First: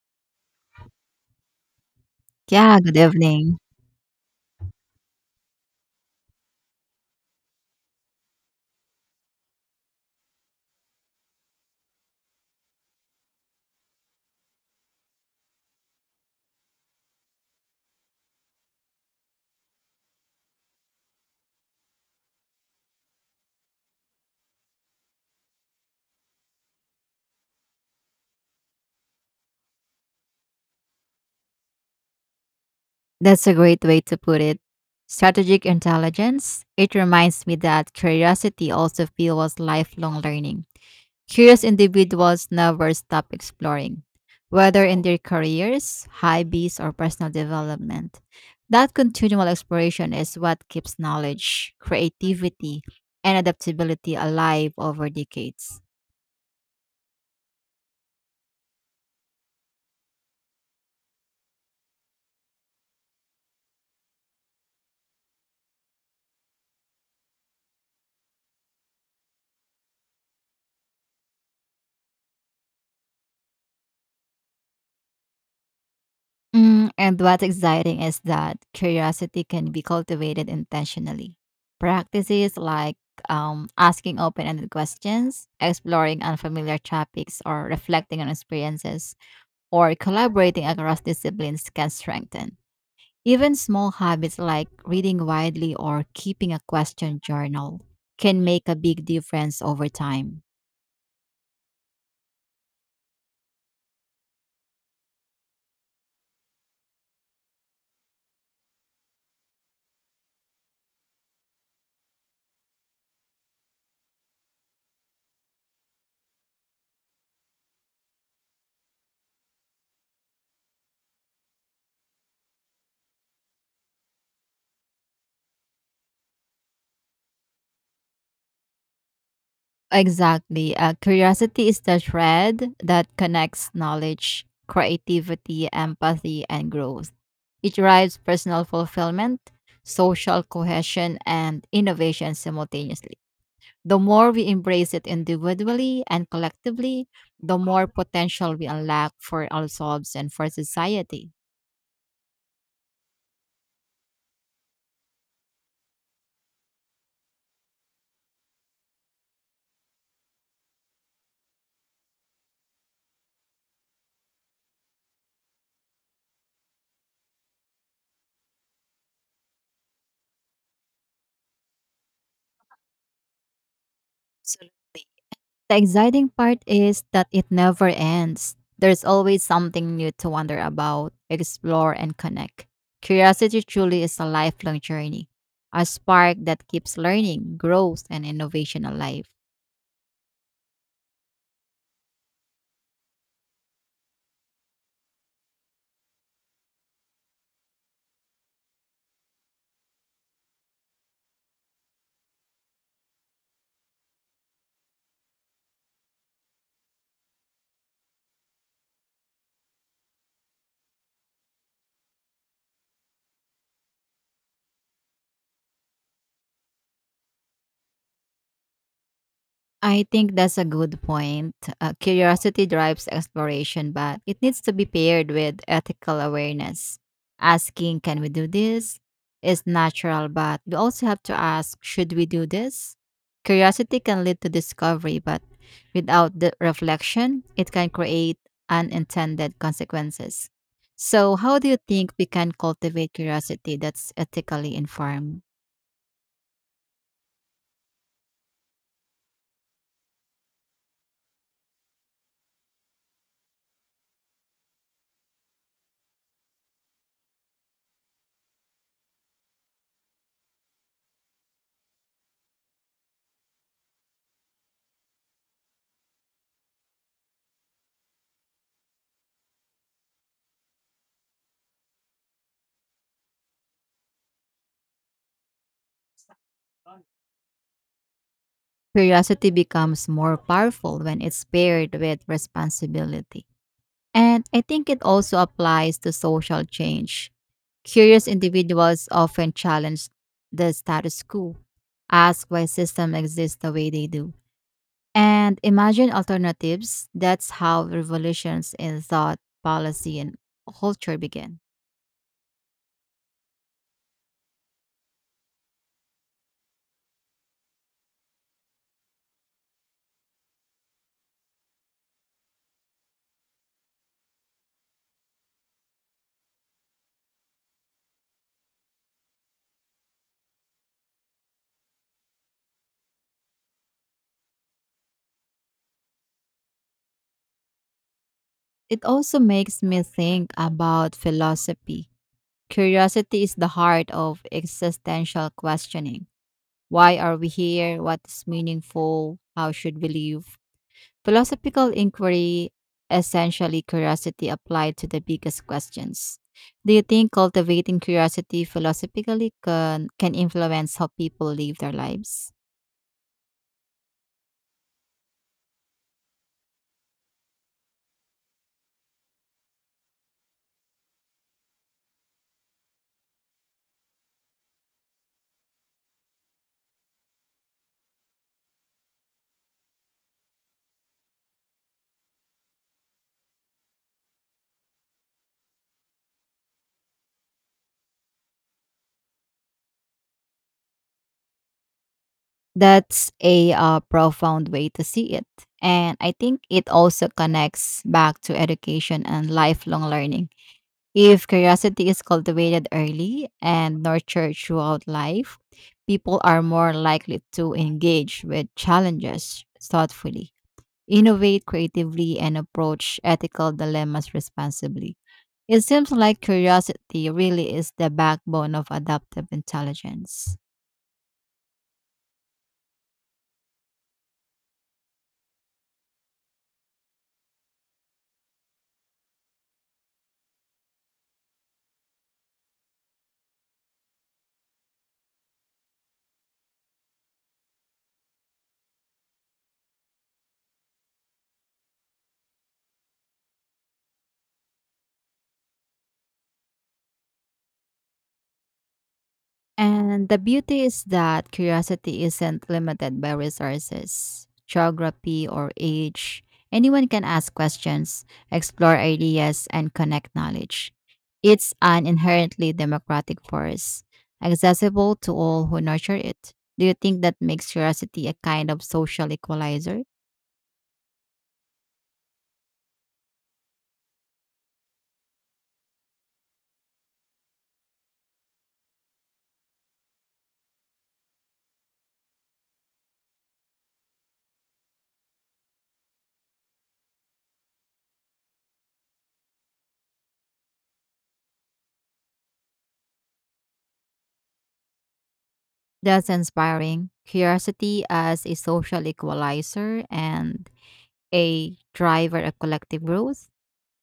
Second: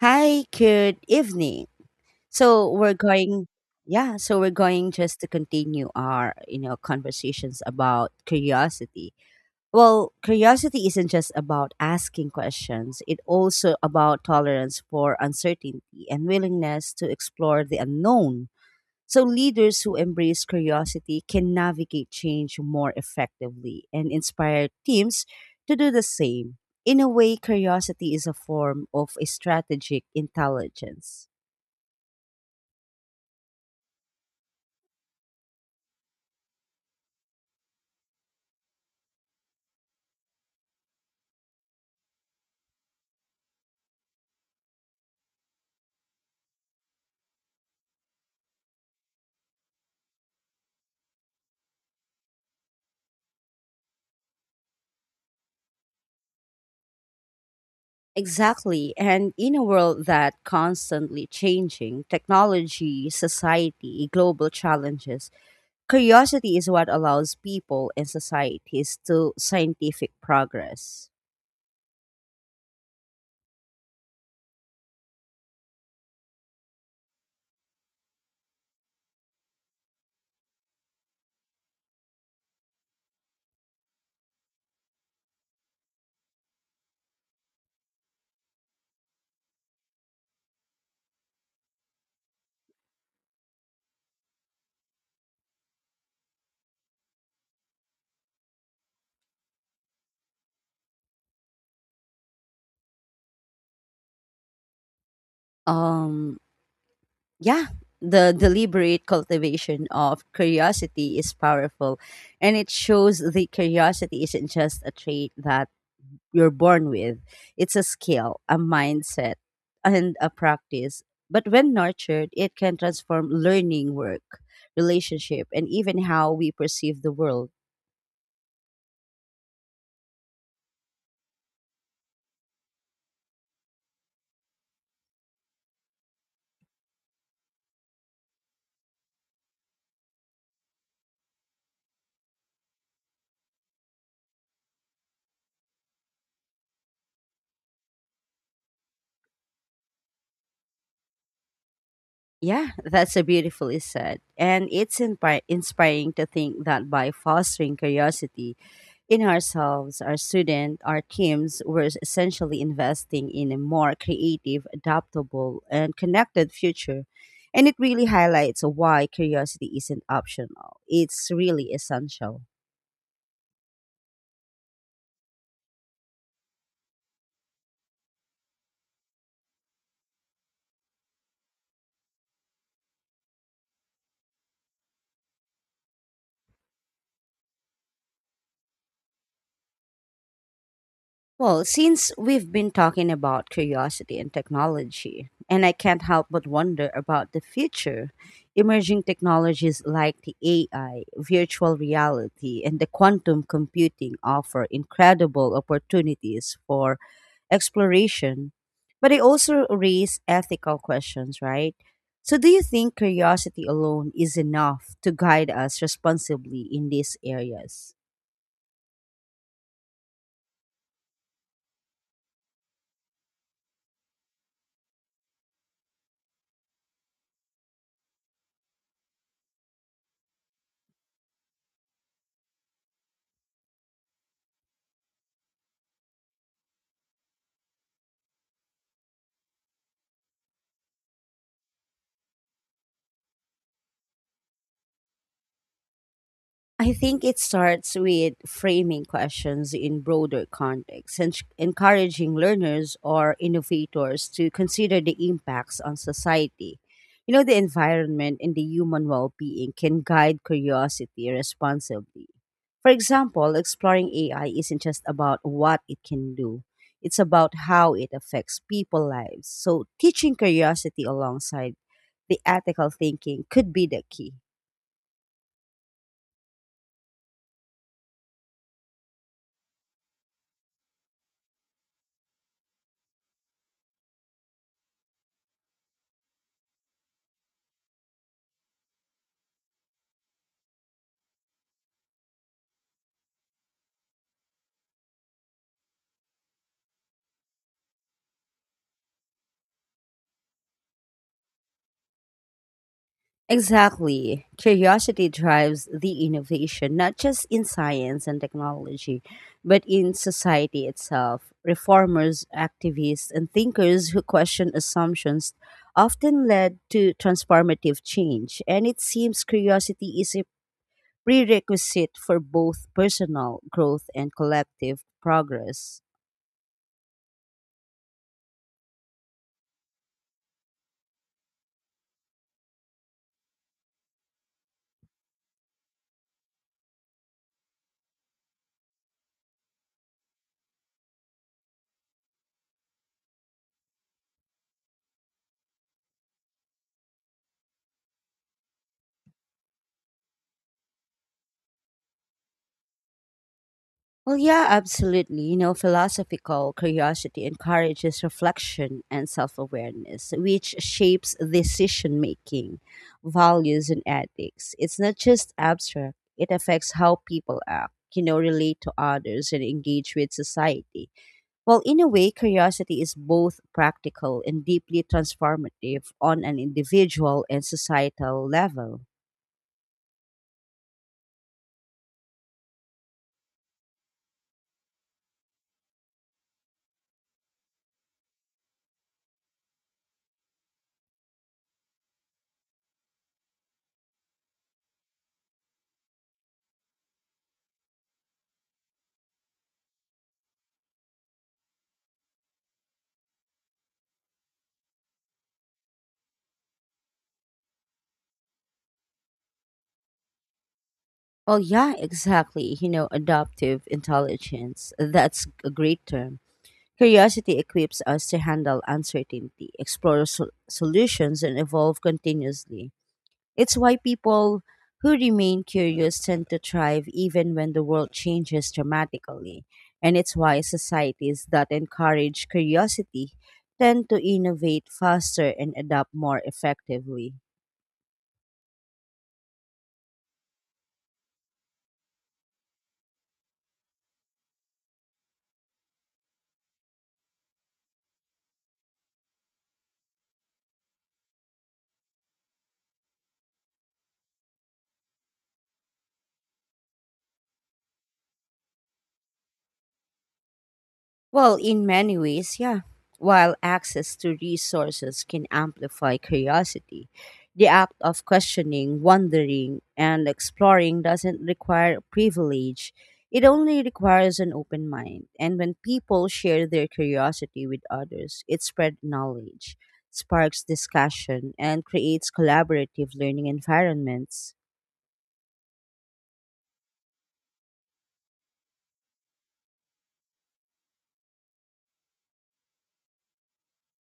Hi, good evening. So Yeah, we're good going, evening. yeah, so we're going just to continue our conversations about curiosity. Well, curiosity isn't just about asking questions. It also about tolerance for uncertainty and willingness to explore the unknown. So leaders who embrace curiosity can navigate change more effectively and inspire teams to do the same. In a way, curiosity is a form of a strategic intelligence. That's a great way to put it. Strategic intelligence. It reminds me that curiosity also fuels lifelong learning. Curious individuals never stop exploring, whether in their careers, hobbies, or personal development. That continual exploration is what keeps knowledge, creativity, and adaptability alive over decades. Exactly. And in a world that constantly changing, technology, society, global challenges, curiosity is what allows people and societies to scientific progress. Mm, and what's exciting is that curiosity can be cultivated intentionally. Practices like asking open ended questions, exploring unfamiliar topics, or reflecting on experiences, or collaborating across disciplines can strengthen. Even small habits like reading widely or keeping a question journal can make a big difference over time. Um Yeah, the deliberate cultivation of curiosity is powerful, and it shows that curiosity isn't just a trait that you're born with. It's a skill, a mindset, and a practice. But when nurtured, it can transform learning, work, relationship, and even how we perceive the world. Exactly. Curiosity is the thread that connects knowledge, creativity, empathy, and growth. It drives personal fulfillment, social cohesion, and innovation simultaneously. The more we embrace it individually and collectively, the more potential we unlock for ourselves and for society. Yeah, that's a beautifully said. And it's inspiring to think that by fostering curiosity, in ourselves, our students, our teams, we're essentially investing in a more creative, adaptable, and connected future. And it really highlights why curiosity isn't optional, it's really essential. Absolutely. The exciting part is that it never ends. There's always something new to wonder about, explore, and connect. Curiosity truly is a lifelong journey, a spark that keeps learning, growth, and innovation alive. Well, since we've been talking about curiosity and technology, and I can't help but wonder about the future, emerging technologies like the AI, virtual reality, and the quantum computing offer incredible opportunities for exploration, but they also raise ethical questions, right? So, do you think curiosity alone is enough to guide us responsibly in these areas? I think that's a good point. Curiosity drives exploration, but it needs to be paired with ethical awareness. Asking, can we do this? Is natural, but we also have to ask, should we do this? Curiosity can lead to discovery, but without the reflection, it can create unintended consequences. So, how do you think we can cultivate curiosity that's ethically informed? I think it starts with framing questions in broader contexts and encouraging learners or innovators to consider the impacts on society. You know, the environment and the human well being can guide curiosity responsibly. For example, exploring AI isn't just about what it can do, it's about how it affects people's lives. So, teaching curiosity alongside the ethical thinking could be the key. Curiosity becomes more powerful when it's paired with responsibility. And I think it also applies to social change. Curious individuals often challenge the status quo, ask why systems exist the way they do, and imagine alternatives. That's how revolutions in thought, policy, and culture begin. Exactly. Curiosity drives the innovation, not just in science and technology, but in society itself. Reformers, activists, and thinkers who question assumptions often led to transformative change, and it seems curiosity is a prerequisite for both personal growth and collective progress. It also makes me think about philosophy. Curiosity is the heart of existential questioning. Why are we here? What is meaningful? How should we live? Philosophical inquiry, essentially curiosity applied to the biggest questions. Do you think cultivating curiosity philosophically can influence how people live their lives? Well, yeah, absolutely. You know, philosophical curiosity encourages reflection and self awareness, which shapes decision making, values, and ethics. It's not just abstract, it affects how people act, relate to others, and engage with society. Well, in a way, curiosity is both practical and deeply transformative on an individual and societal level. That's a profound way to see it. And I think it also connects back to education and lifelong learning. If curiosity is cultivated early and nurtured throughout life, people are more likely to engage with challenges thoughtfully, innovate creatively, and approach ethical dilemmas responsibly. It seems like curiosity really is the backbone of adaptive intelligence. Well, yeah, exactly. You know, adaptive intelligence, that's a great term. Curiosity equips us to handle uncertainty, explore solutions, and evolve continuously. It's why people who remain curious tend to thrive even when the world changes dramatically. And it's why societies that encourage curiosity tend to innovate faster and adapt more effectively. And the beauty is that curiosity isn't limited by resources, geography, or age. Anyone can ask questions, explore ideas, and connect knowledge. It's an inherently democratic force, accessible to all who nurture it. Do you think that makes curiosity a kind of social equalizer? Well, in many ways, yeah. While access to resources can amplify curiosity, the act of questioning, wondering, and exploring doesn't require privilege. It only requires an open mind. And when people share their curiosity with others, it spreads knowledge, sparks discussion, and creates collaborative learning environments. That's inspiring. Curiosity as a social equalizer and a driver of collective growth.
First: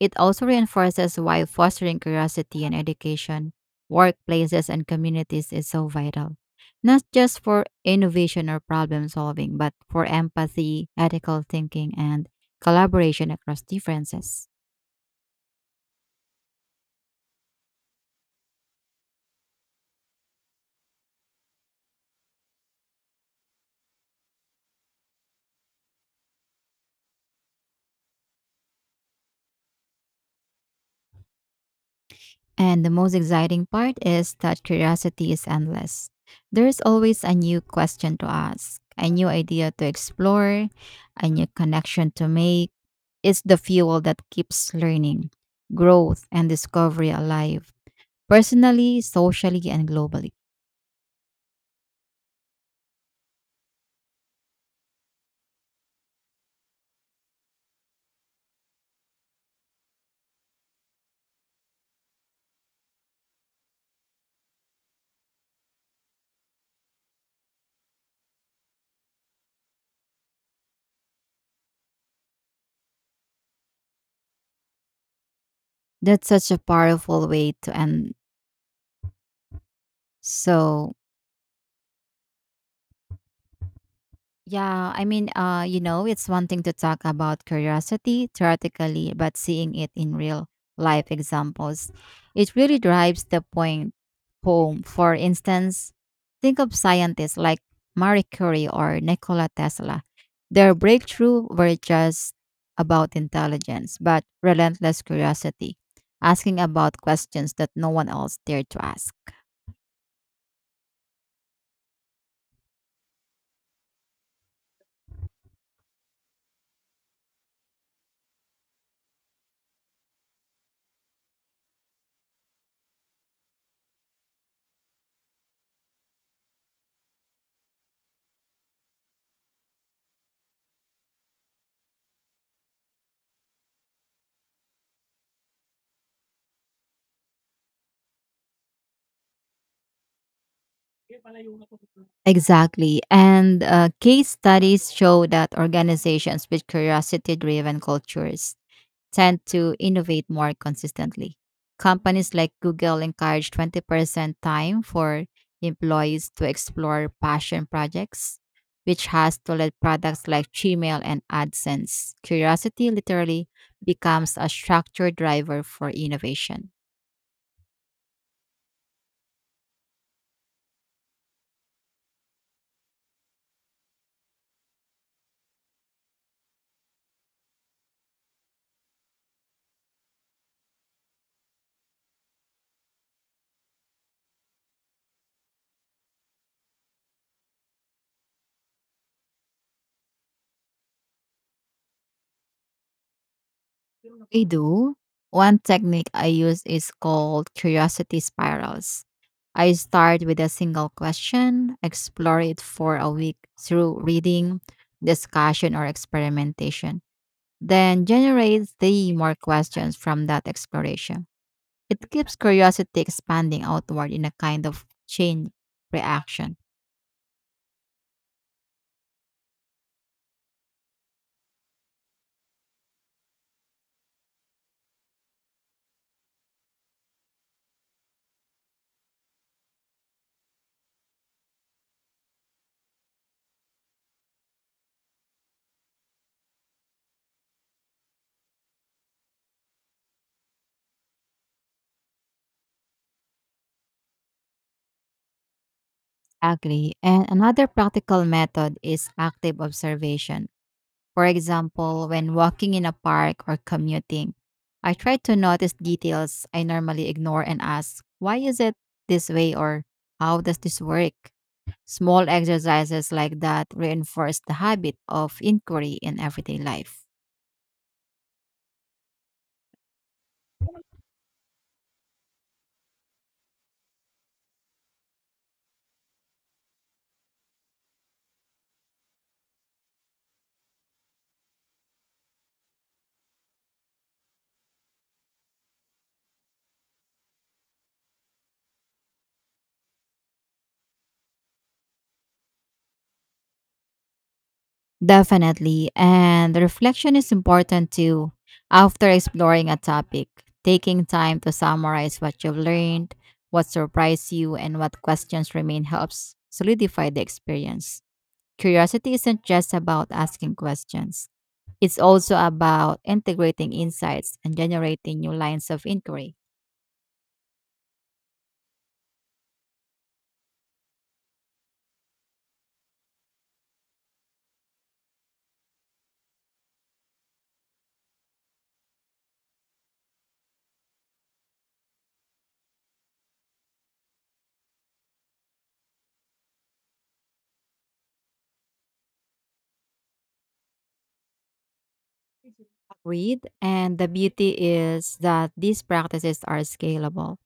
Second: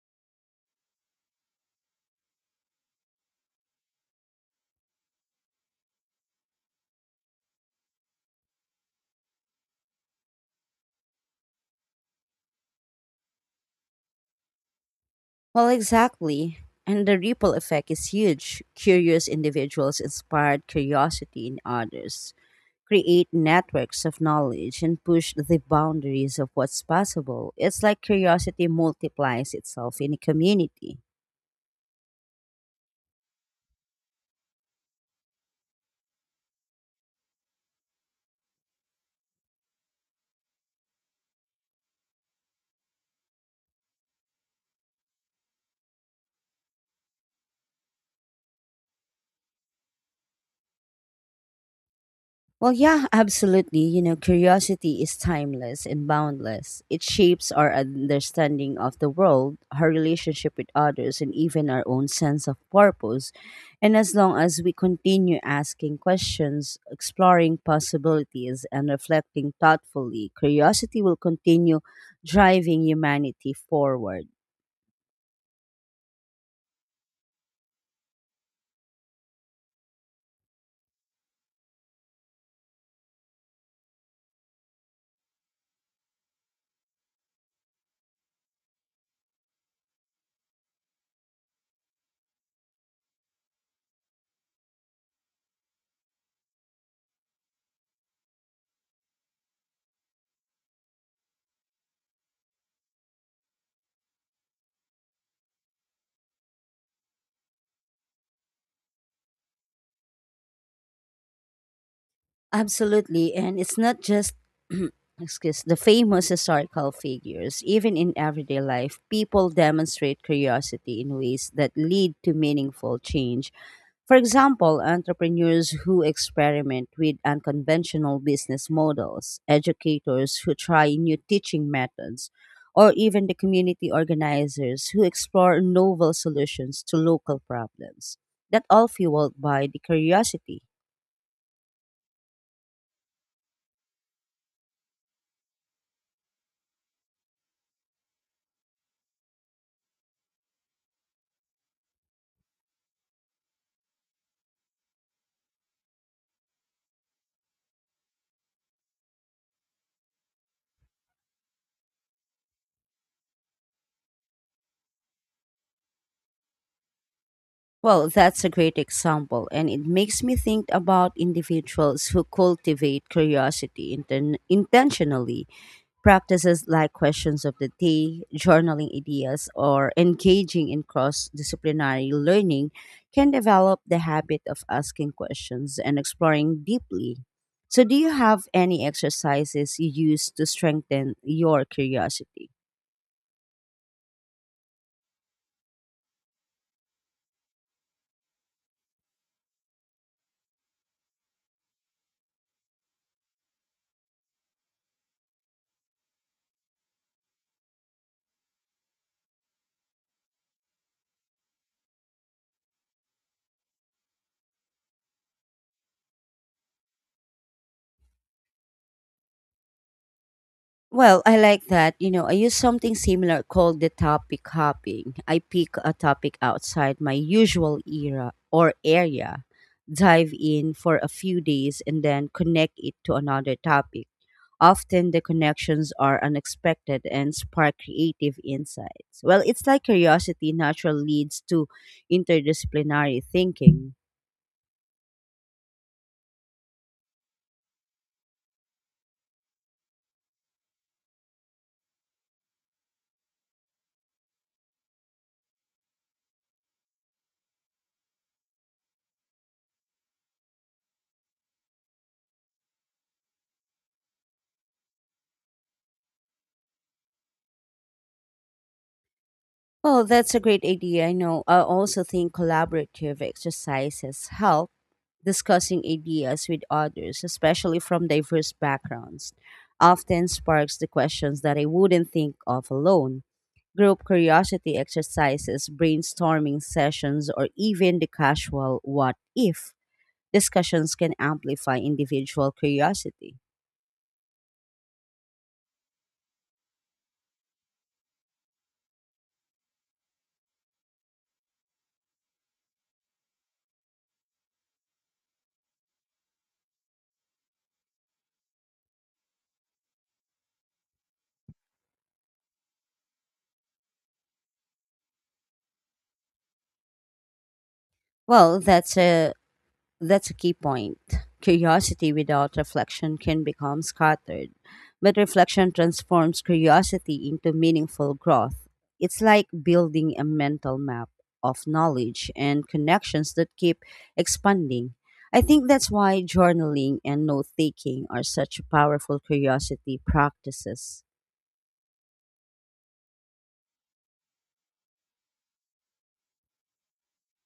It also reinforces why fostering curiosity in education, workplaces, and communities is so vital, not just for innovation or problem solving, but for empathy, ethical thinking, and collaboration across differences. Well, exactly. And the ripple effect is huge. Curious individuals inspired curiosity in others, create networks of knowledge, and push the boundaries of what's possible. It's like curiosity multiplies itself in a community. And the most exciting part is that curiosity is endless. There is always a new question to ask, a new idea to explore, a new connection to make. It's the fuel that keeps learning, growth, and discovery alive personally, socially, and globally. Well, yeah, absolutely. You know, curiosity is timeless and boundless. It shapes our understanding of the world, our relationship with others, and even our own sense of purpose. And as long as we continue asking questions, exploring possibilities, and reflecting thoughtfully, curiosity will continue driving humanity forward. That's such a powerful way to end. So, yeah, I mean, it's one thing to talk about curiosity theoretically, but seeing it in real life examples, it really drives the point home. For instance, think of scientists like Marie Curie or Nikola Tesla. Their breakthrough were just about intelligence, but relentless curiosity, asking about questions that no one else dared to ask. Absolutely, and it's not just excuse the famous historical figures. Even in everyday life, people demonstrate curiosity in ways that lead to meaningful change. For example, entrepreneurs who experiment with unconventional business models, educators who try new teaching methods, or even the community organizers who explore novel solutions to local problems. That all fueled by the curiosity. Exactly. And case studies show that organizations with curiosity driven cultures tend to innovate more consistently. Companies like Google encourage 20% time for employees to explore passion projects, which has to let products like Gmail and AdSense. Curiosity literally becomes a structured driver for innovation. Well, that's a great example, and it makes me think about individuals who cultivate curiosity intentionally. Practices like questions of the day, journaling ideas, or engaging in cross disciplinary learning can develop the habit of asking questions and exploring deeply. So, do you have any exercises you use to strengthen your curiosity? I do. One technique I use is called curiosity spirals. I start with a single question, explore it for a week through reading, discussion, or experimentation. Then generates the more questions from that exploration. It keeps curiosity expanding outward in a kind of chain reaction. Well, I like that. You know, I use something similar called the topic hopping. I pick a topic outside my usual era or area, dive in for a few days, and then connect it to another topic. Often the connections are unexpected and spark creative insights. Well, it's like curiosity naturally leads to interdisciplinary thinking. Agree. And another practical method is active observation. For example, when walking in a park or commuting, I try to notice details I normally ignore and ask, why is it this way or how does this work? Small exercises like that reinforce the habit of inquiry in everyday life. Well, that's a great idea. I know. I also think collaborative exercises help discussing ideas with others, especially from diverse backgrounds, often sparks the questions that I wouldn't think of alone. Group curiosity exercises, brainstorming sessions, or even the casual what if discussions can amplify individual curiosity. Definitely. And the reflection is important too. After exploring a topic, taking time to summarize what you've learned, what surprised you, and what questions remain helps solidify the experience. Curiosity isn't just about asking questions, it's also about integrating insights and generating new lines of inquiry. Well, that's a key point. Curiosity without reflection can become scattered, but reflection transforms curiosity into meaningful growth. It's like building a mental map of knowledge and connections that keep expanding. I think that's why journaling and note taking are such powerful curiosity practices. Read. And the beauty is that these practices are scalable.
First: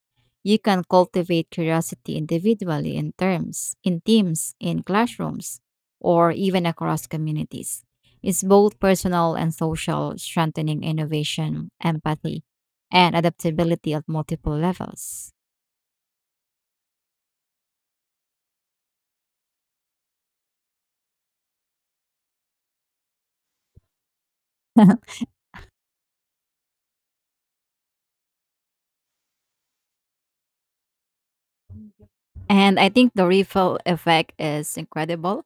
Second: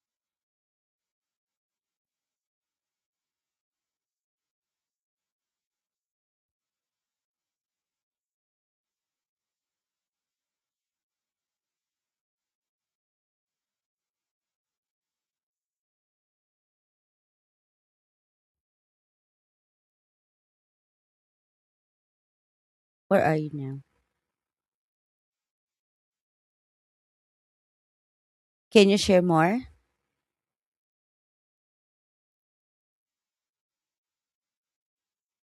You can cultivate curiosity individually in terms, in teams, in classrooms, or even across communities. It's both personal and social, strengthening innovation, empathy, and adaptability at multiple levels. Where are you now? Can you share more? And I think the ripple effect is incredible.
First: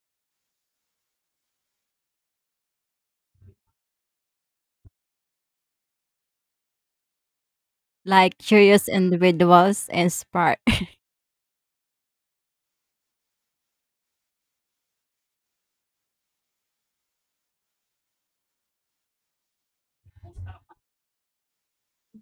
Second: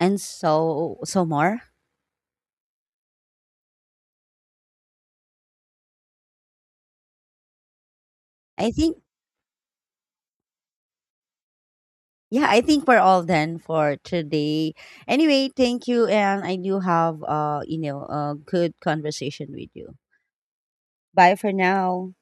And so, so more? Like I curious think individuals inspire Yeah, I think we're all done for today. Anyway, thank you, and I do have a good conversation with you. Bye for now.